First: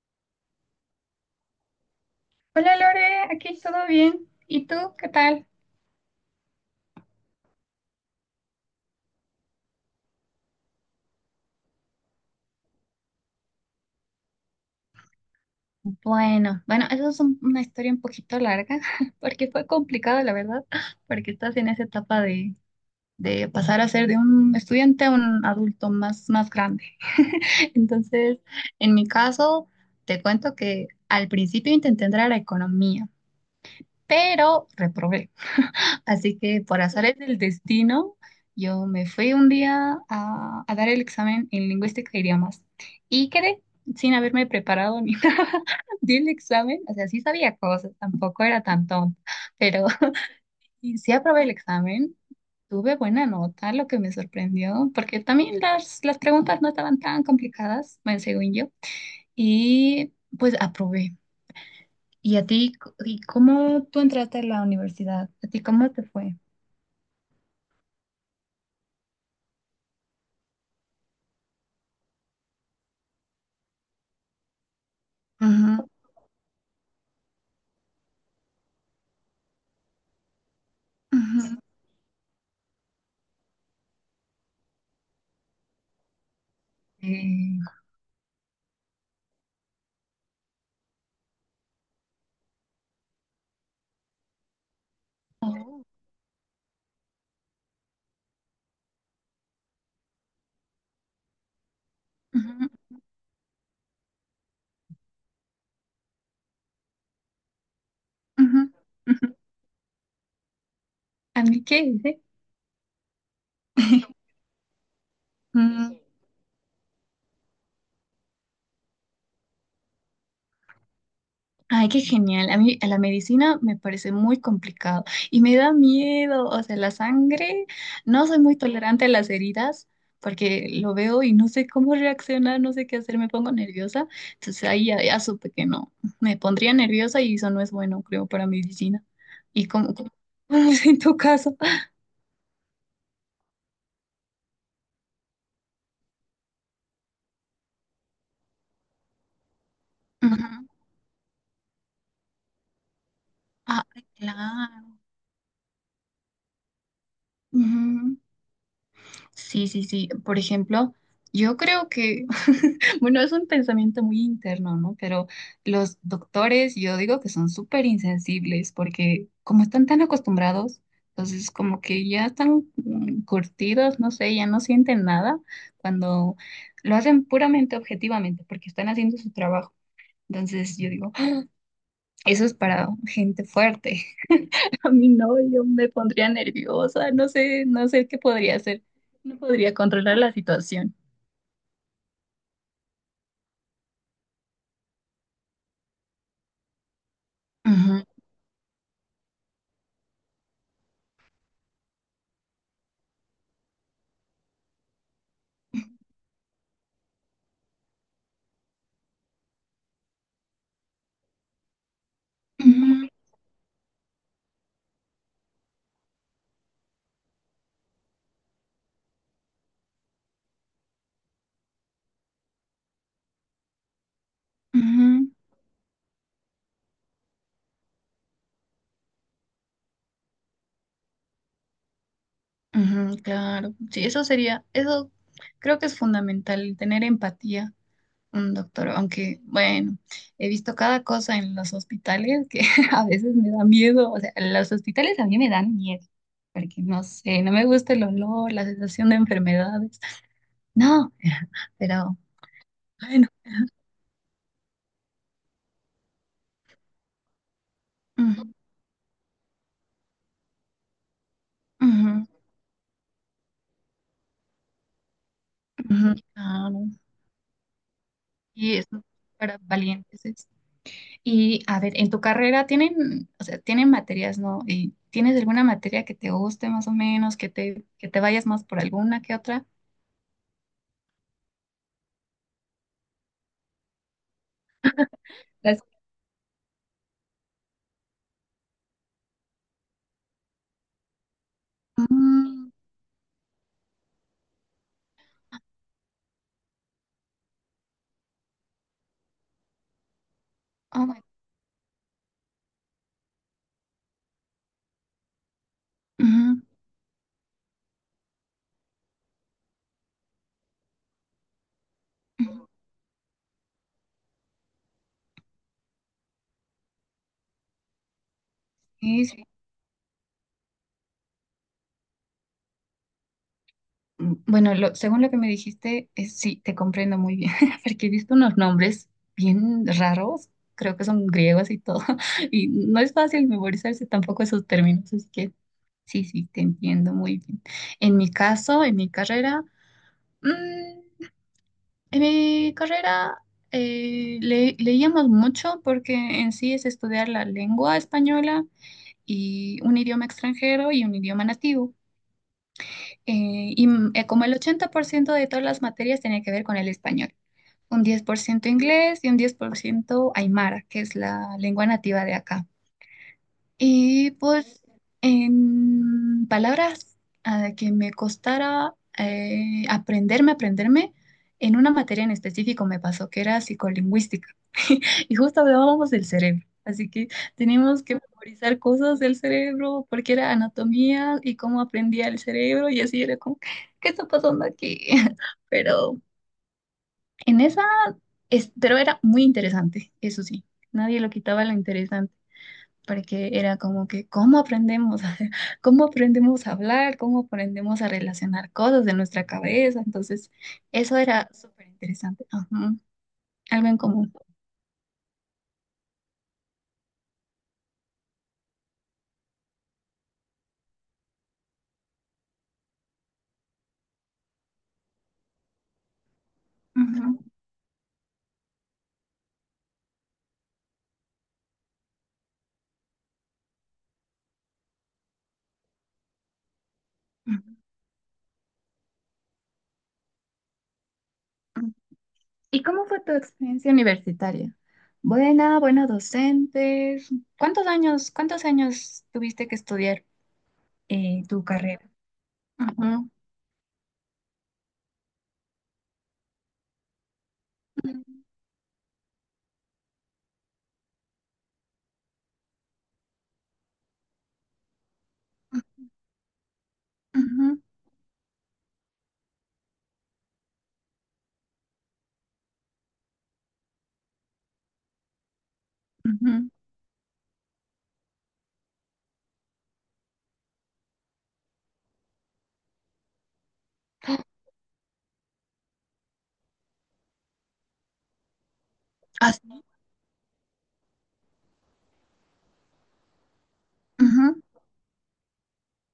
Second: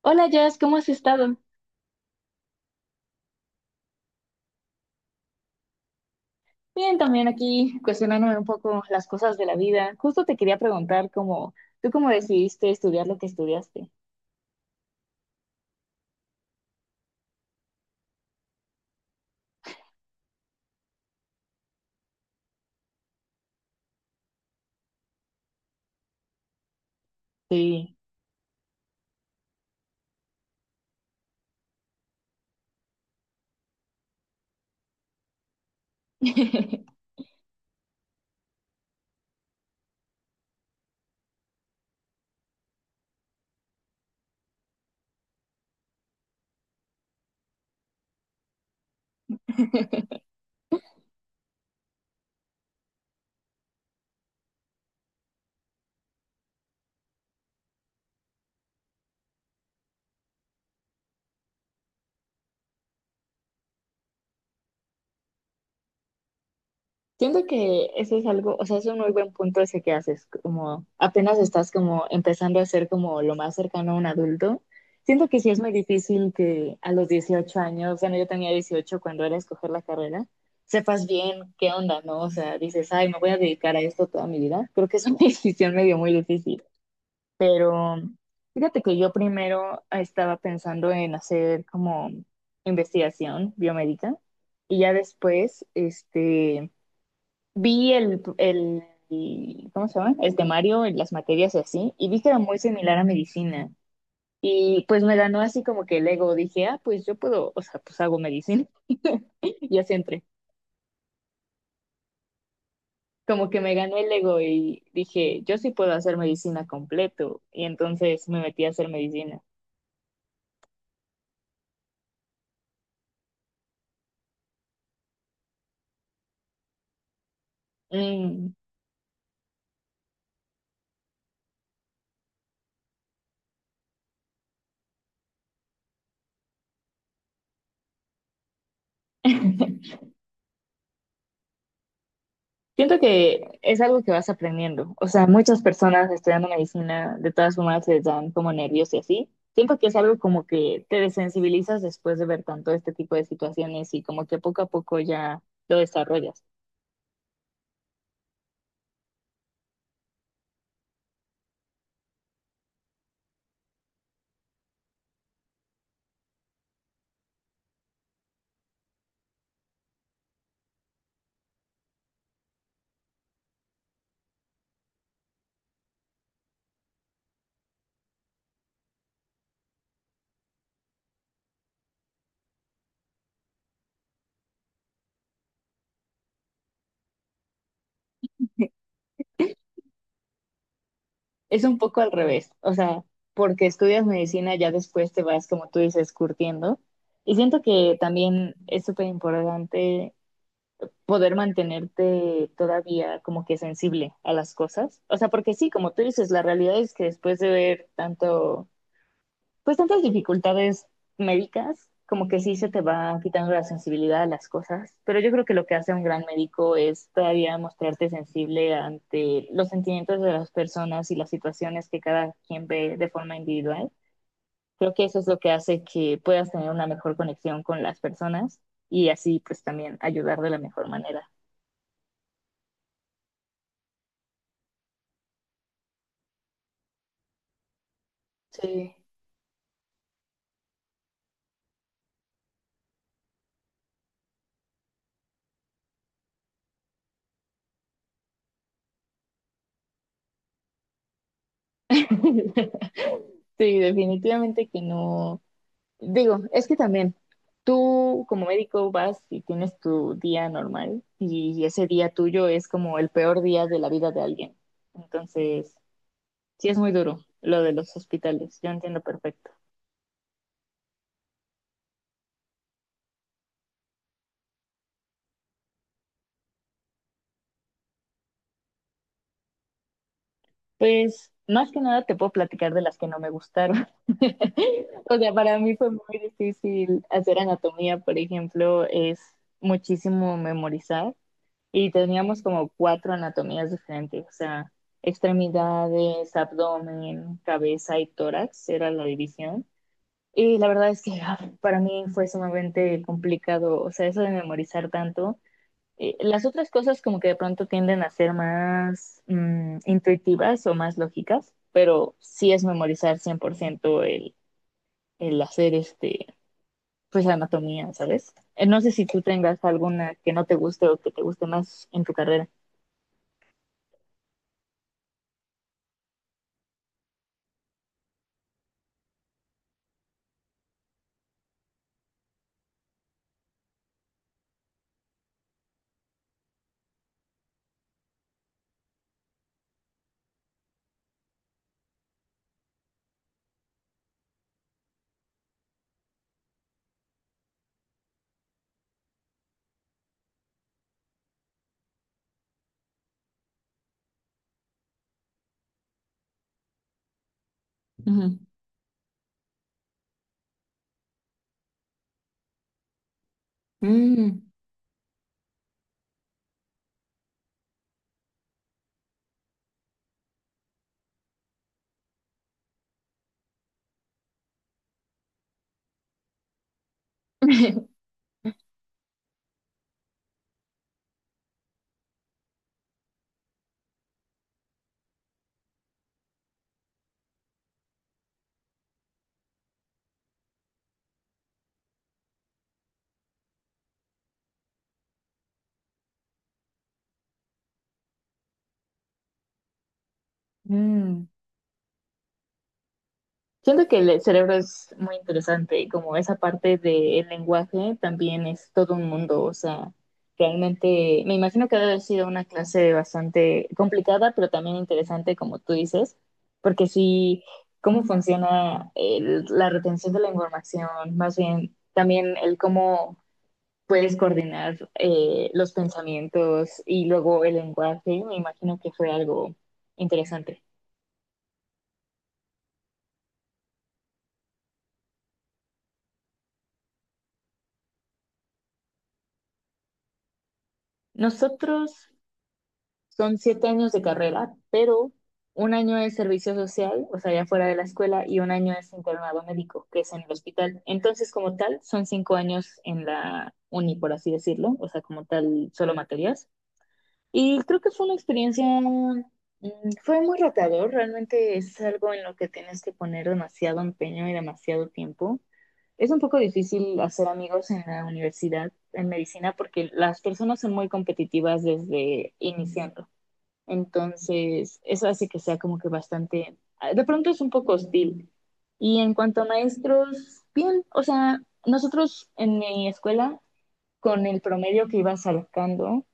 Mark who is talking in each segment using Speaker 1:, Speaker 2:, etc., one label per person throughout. Speaker 1: Hola Jess, ¿cómo has estado?
Speaker 2: Hola Lore, aquí todo bien. ¿Y tú qué tal?
Speaker 1: Bien, también aquí cuestionándome un poco las cosas de la vida. Justo te quería preguntar ¿tú cómo decidiste estudiar lo que estudiaste?
Speaker 2: Bueno, bueno, eso es una historia un poquito larga, porque fue complicado, la verdad, porque estás en esa etapa de pasar a ser de un estudiante a un adulto más grande.
Speaker 1: Sí.
Speaker 2: Entonces, en mi caso, te cuento que al principio intenté entrar a economía, pero reprobé. Así que por azares del destino, yo me fui un día a dar el examen en lingüística e idiomas y quedé sin haberme preparado ni nada. Di el examen, o sea, sí sabía cosas, tampoco era tan tonta, pero y sí aprobé el examen, tuve buena nota, lo que me sorprendió, porque también las preguntas no estaban tan complicadas, bueno, según yo, y pues aprobé. ¿Y a ti, y cómo tú entraste a la universidad? ¿A ti cómo te fue?
Speaker 1: Siento que eso es algo, o sea, es un muy buen punto ese que haces, como apenas estás como empezando a ser como lo más cercano a un adulto. Siento que sí es muy
Speaker 2: Ujú,
Speaker 1: difícil que a los 18 años, bueno, yo tenía 18 cuando era escoger la carrera, sepas bien
Speaker 2: ujú.
Speaker 1: qué onda, ¿no? O sea, dices, ay, me voy a dedicar a esto toda mi vida. Creo que es una decisión medio muy difícil,
Speaker 2: Eh,
Speaker 1: pero fíjate que yo primero estaba pensando en hacer como investigación biomédica y ya después,
Speaker 2: oh,
Speaker 1: vi el ¿cómo se llama? El temario, y las materias y así, y vi que era muy
Speaker 2: ujú,
Speaker 1: similar a medicina. Y pues me ganó así como que el ego. Dije, ah, pues yo puedo, o sea, pues hago
Speaker 2: ujú,
Speaker 1: medicina.
Speaker 2: ujú.
Speaker 1: Y así entré.
Speaker 2: ¿A mí qué hice?
Speaker 1: Como que me ganó el ego y dije, yo sí puedo
Speaker 2: Mm,
Speaker 1: hacer medicina completo. Y entonces me metí a hacer medicina.
Speaker 2: Ay, qué genial. A mí a la medicina me parece muy complicado y me da miedo. O sea, la sangre, no soy
Speaker 1: Mm.
Speaker 2: muy tolerante a las heridas porque lo veo y no sé cómo reaccionar, no sé qué hacer, me pongo nerviosa. Entonces ahí ya, ya supe que no, me pondría nerviosa y eso no es bueno, creo, para medicina. ¿Y cómo, cómo es en tu caso?
Speaker 1: Siento que es algo que vas aprendiendo. O sea, muchas personas estudiando medicina de todas formas se dan como nervios y así. Siento que es algo como
Speaker 2: Ujú.
Speaker 1: que te desensibilizas después de ver tanto este tipo de
Speaker 2: Ah,
Speaker 1: situaciones y como que poco a
Speaker 2: claro.
Speaker 1: poco ya lo desarrollas.
Speaker 2: Ujú. Sí, sí, sí. Por ejemplo, yo creo que, bueno, es un pensamiento muy interno, ¿no? Pero los doctores, yo digo que son súper insensibles porque como están tan acostumbrados, entonces como que ya están curtidos, no sé, ya no sienten nada cuando lo hacen puramente objetivamente porque están haciendo su trabajo. Entonces yo digo, "Ah, eso es para gente fuerte. A mí no, yo me pondría nerviosa, no sé, no sé qué podría hacer. No podría controlar la situación.
Speaker 1: Es un poco al revés. O sea, porque estudias medicina ya después te vas, como tú dices, curtiendo. Y siento que
Speaker 2: Ujú,
Speaker 1: también es súper importante poder mantenerte todavía como que sensible a las cosas. O sea, porque sí, como tú dices, la realidad es que después de ver tanto, pues tantas dificultades médicas, como que sí se te
Speaker 2: ujú,
Speaker 1: va quitando la sensibilidad a las cosas, pero yo creo que lo que hace un gran médico es todavía mostrarte sensible ante los sentimientos de las personas y las situaciones que cada quien ve de forma individual. Creo que eso es
Speaker 2: ujú,
Speaker 1: lo que hace que puedas tener una mejor conexión con las personas y así pues también ayudar de la mejor manera.
Speaker 2: ujú, claro, sí, eso sería, eso creo que es fundamental, tener empatía, un doctor,
Speaker 1: Sí,
Speaker 2: aunque bueno, he visto cada cosa en los hospitales que a veces me da miedo, o sea, los hospitales a mí me dan miedo, porque no sé, no me gusta el olor, la sensación de enfermedades, no, pero bueno,
Speaker 1: sí, definitivamente que no. Digo, es que también tú como
Speaker 2: ujú,
Speaker 1: médico vas y tienes tu día normal y ese día
Speaker 2: ujú,
Speaker 1: tuyo es como el peor día de la vida de alguien. Entonces,
Speaker 2: ujú,
Speaker 1: sí es
Speaker 2: claro,
Speaker 1: muy duro lo de los hospitales, yo
Speaker 2: y es
Speaker 1: entiendo perfecto.
Speaker 2: para valientes. Y a ver, en tu carrera tienen, o sea, tienen materias, ¿no? ¿Y tienes alguna materia que te guste más o menos, que te vayas más por alguna que otra?
Speaker 1: Pues más que nada te puedo platicar de las que no me gustaron. O sea, para mí
Speaker 2: Las-
Speaker 1: fue muy difícil hacer anatomía, por ejemplo, es muchísimo memorizar y teníamos como
Speaker 2: Mm,
Speaker 1: cuatro anatomías diferentes, o sea, extremidades, abdomen, cabeza y tórax era la división. Y la verdad es
Speaker 2: oh
Speaker 1: que
Speaker 2: my-
Speaker 1: ah, para mí fue sumamente complicado, o sea, eso de memorizar tanto. Las
Speaker 2: ujú,
Speaker 1: otras cosas como que de pronto tienden a ser más intuitivas o más lógicas, pero sí es
Speaker 2: ujú,
Speaker 1: memorizar 100% el hacer pues anatomía, ¿sabes? No sé si tú
Speaker 2: sí, sí.
Speaker 1: tengas alguna que no te guste o que te guste más en tu carrera.
Speaker 2: Bueno, según lo que me dijiste, sí, te comprendo muy bien, porque he visto unos nombres bien raros, creo que son griegos y todo, y no es fácil memorizarse tampoco esos términos, así que sí, sí, te entiendo muy bien. En mi caso, en mi carrera, mm, En mi carrera leíamos mucho porque en sí es estudiar la lengua española y un idioma extranjero y un idioma nativo. Y como el 80% de todas las materias tenía que ver con el español, un 10% inglés y un 10% aymara, que es la lengua nativa de acá. Y pues en palabras que me costara aprenderme, en una materia en específico me pasó que era psicolingüística y justo hablábamos del cerebro. Así que teníamos que memorizar cosas del cerebro porque era anatomía y cómo aprendía el cerebro y así era como, ¿qué está pasando aquí? Pero en esa, era muy interesante, eso sí, nadie lo quitaba lo interesante porque era como que, cómo aprendemos a hablar? ¿Cómo aprendemos a relacionar cosas de nuestra cabeza? Entonces, eso
Speaker 1: Mm.
Speaker 2: era súper interesante. Ajá, algo
Speaker 1: Siento
Speaker 2: en
Speaker 1: que el
Speaker 2: común.
Speaker 1: cerebro es muy interesante y como esa parte del lenguaje también es todo un mundo, o sea, realmente me imagino que debe haber sido una clase bastante complicada, pero también interesante, como tú dices, porque
Speaker 2: Ujú,
Speaker 1: sí, cómo funciona el- la retención de la información, más bien también el cómo puedes coordinar los pensamientos y luego el
Speaker 2: ujú.
Speaker 1: lenguaje, me imagino que fue algo interesante.
Speaker 2: ¿Y cómo fue tu experiencia universitaria? Buena, buenos docentes. ¿Cuántos años tuviste que estudiar tu
Speaker 1: Nosotros
Speaker 2: carrera? Ajá.
Speaker 1: Son 7 años de carrera, pero un año es servicio social, o sea, ya fuera de la escuela, y
Speaker 2: Ujú,
Speaker 1: un año es internado médico, que es en el hospital. Entonces, como tal, son 5 años en la uni, por así decirlo, o sea, como tal, solo materias. Y
Speaker 2: ujú,
Speaker 1: creo que fue una experiencia, fue muy retador, realmente es algo en lo que tienes que poner demasiado empeño y demasiado tiempo. Es un poco difícil hacer amigos en la universidad, en medicina, porque las personas son muy competitivas desde iniciando. Entonces, eso hace que sea como que bastante, de pronto es un poco hostil. Y en cuanto a
Speaker 2: ¿así? Ujú,
Speaker 1: maestros, bien, o sea, nosotros en mi escuela, con el promedio que ibas sacando,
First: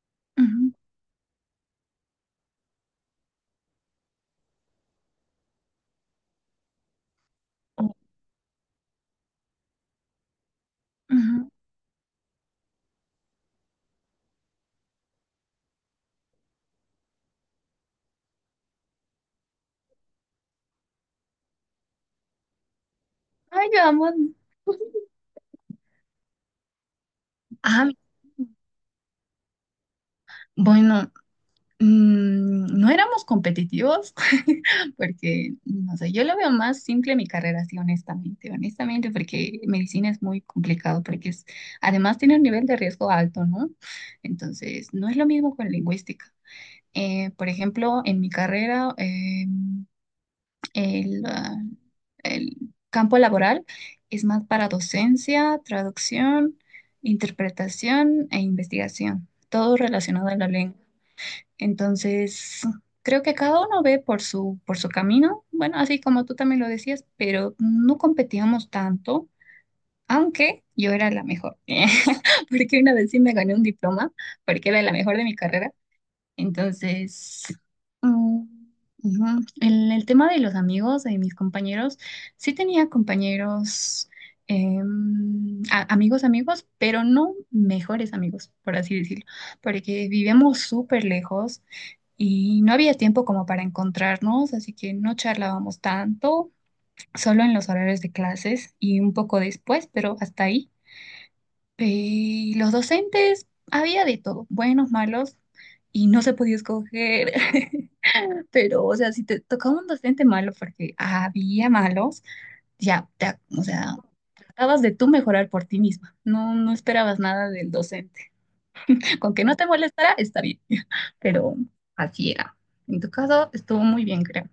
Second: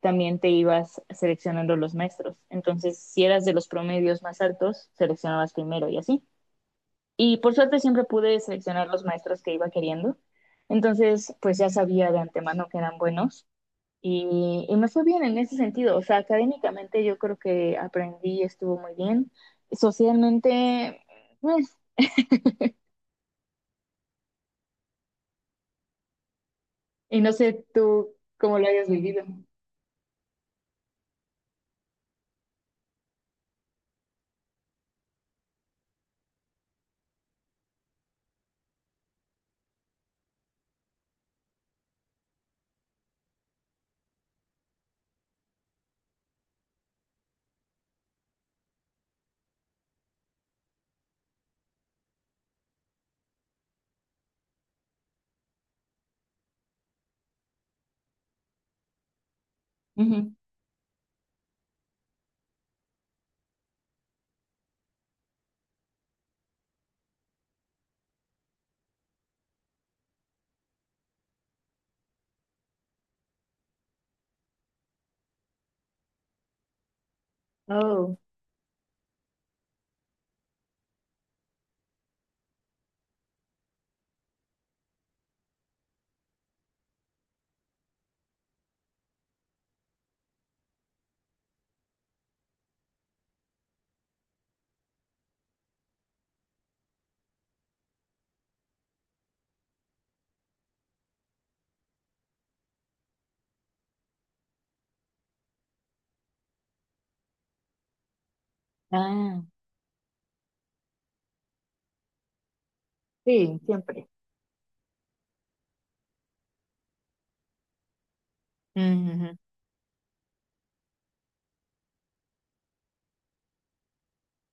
Speaker 1: también
Speaker 2: ah, sí.
Speaker 1: te
Speaker 2: Ujú,
Speaker 1: ibas seleccionando los maestros. Entonces, si eras de los promedios más altos, seleccionabas primero y así. Y por suerte
Speaker 2: ujú,
Speaker 1: siempre pude seleccionar los maestros que iba queriendo. Entonces,
Speaker 2: ujú.
Speaker 1: pues ya sabía de antemano que eran buenos y me fue bien en ese sentido. O sea, académicamente yo creo que aprendí, estuvo muy bien. Socialmente, pues,
Speaker 2: Ay, vamos.
Speaker 1: y no sé
Speaker 2: Ah,
Speaker 1: tú cómo lo hayas vivido.
Speaker 2: bueno, no éramos competitivos porque, no sé, yo lo veo más simple mi carrera, sí, honestamente, honestamente, porque medicina es muy complicado, porque además tiene un nivel de riesgo alto, ¿no? Entonces, no es lo mismo con lingüística. Por ejemplo, en mi carrera, El, ah, el campo laboral es más para docencia, traducción, interpretación e investigación, todo relacionado
Speaker 1: Ujú.
Speaker 2: a la lengua. Entonces, creo que cada uno ve por su, camino, bueno, así como tú también lo decías, pero no competíamos tanto, aunque yo era la mejor, porque una vez sí me gané un diploma, porque era la mejor de mi carrera entonces,
Speaker 1: Oh,
Speaker 2: mm, ujú. En el tema de los amigos, de mis compañeros, sí tenía compañeros, amigos, amigos, pero no mejores amigos, por así decirlo, porque vivíamos súper lejos y no había tiempo como para encontrarnos, así que no charlábamos tanto, solo en los horarios de clases y un poco después, pero hasta ahí. Y los docentes, había de todo, buenos, malos, y no se podía escoger. Pero, o sea, si te
Speaker 1: ah,
Speaker 2: tocaba un docente malo, porque había malos, ya,
Speaker 1: sí,
Speaker 2: o sea,
Speaker 1: siempre.
Speaker 2: tratabas de tú mejorar por ti misma. No, no esperabas nada del docente. Con
Speaker 1: Ujú.
Speaker 2: que no te molestara, está bien. Pero así era. En tu caso, estuvo muy bien, creo.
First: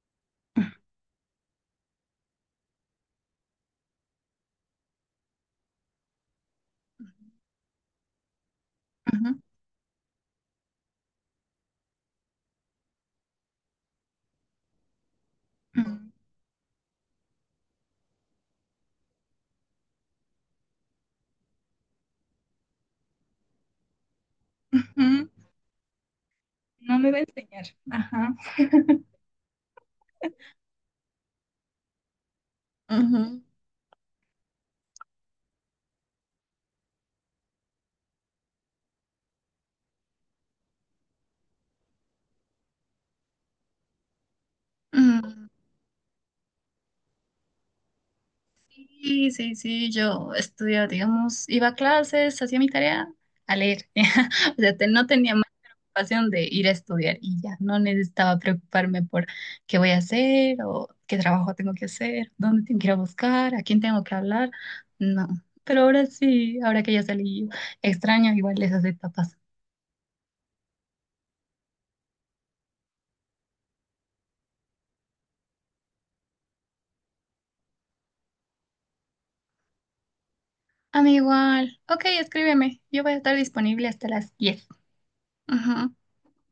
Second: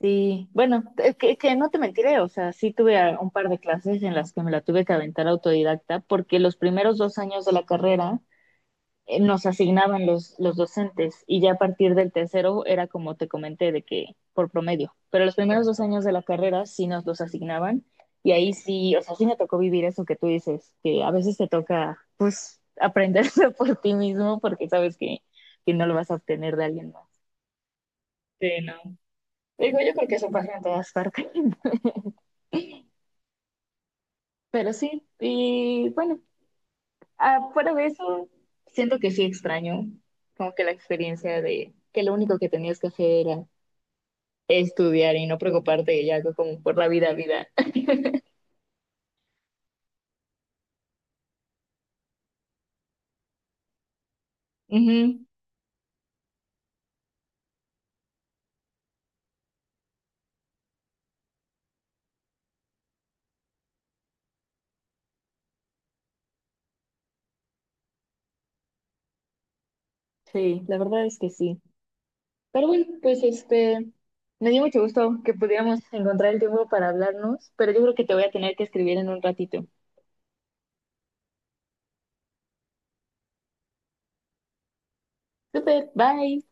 Speaker 1: Sí, bueno, es que no te mentiré, o sea, sí tuve un par de clases en las que me la tuve que aventar autodidacta, porque los primeros 2 años de la carrera
Speaker 2: Ujú,
Speaker 1: nos asignaban los docentes y ya a partir del tercero era como te comenté de que por promedio, pero los primeros dos
Speaker 2: ujú,
Speaker 1: años de la carrera sí nos los asignaban y ahí sí, o sea, sí me tocó vivir eso que tú dices, que a veces te toca pues aprenderlo por ti mismo porque sabes que,
Speaker 2: ujú.
Speaker 1: que no lo vas a obtener de alguien
Speaker 2: No
Speaker 1: más.
Speaker 2: me va a enseñar. Ajá.
Speaker 1: Sí, no. Digo, yo creo que eso pasa en todas partes,
Speaker 2: Ujú,
Speaker 1: pero sí, y bueno, fuera de eso, siento que sí extraño como que la experiencia de que lo único que tenías que hacer era estudiar y no
Speaker 2: ujú.
Speaker 1: preocuparte ya como por la vida, vida.
Speaker 2: Sí, sí, sí, yo estudiaba, digamos, iba a clases, hacía mi tarea a leer. O sea, no
Speaker 1: Ujú,
Speaker 2: tenía más preocupación de ir a estudiar y ya no necesitaba preocuparme por qué voy a hacer o qué trabajo tengo que hacer, dónde tengo que ir a buscar, a quién tengo que hablar. No, pero ahora sí, ahora que ya salí, extraño igual esas etapas.
Speaker 1: sí, la verdad es que sí. Pero bueno, pues me dio mucho gusto que pudiéramos encontrar el tiempo para hablarnos, pero yo creo que te voy a tener que escribir en un ratito.
Speaker 2: A mí igual. Ok, escríbeme. Yo voy a estar disponible hasta las 10.
Speaker 1: Super,
Speaker 2: Ujú.
Speaker 1: bye.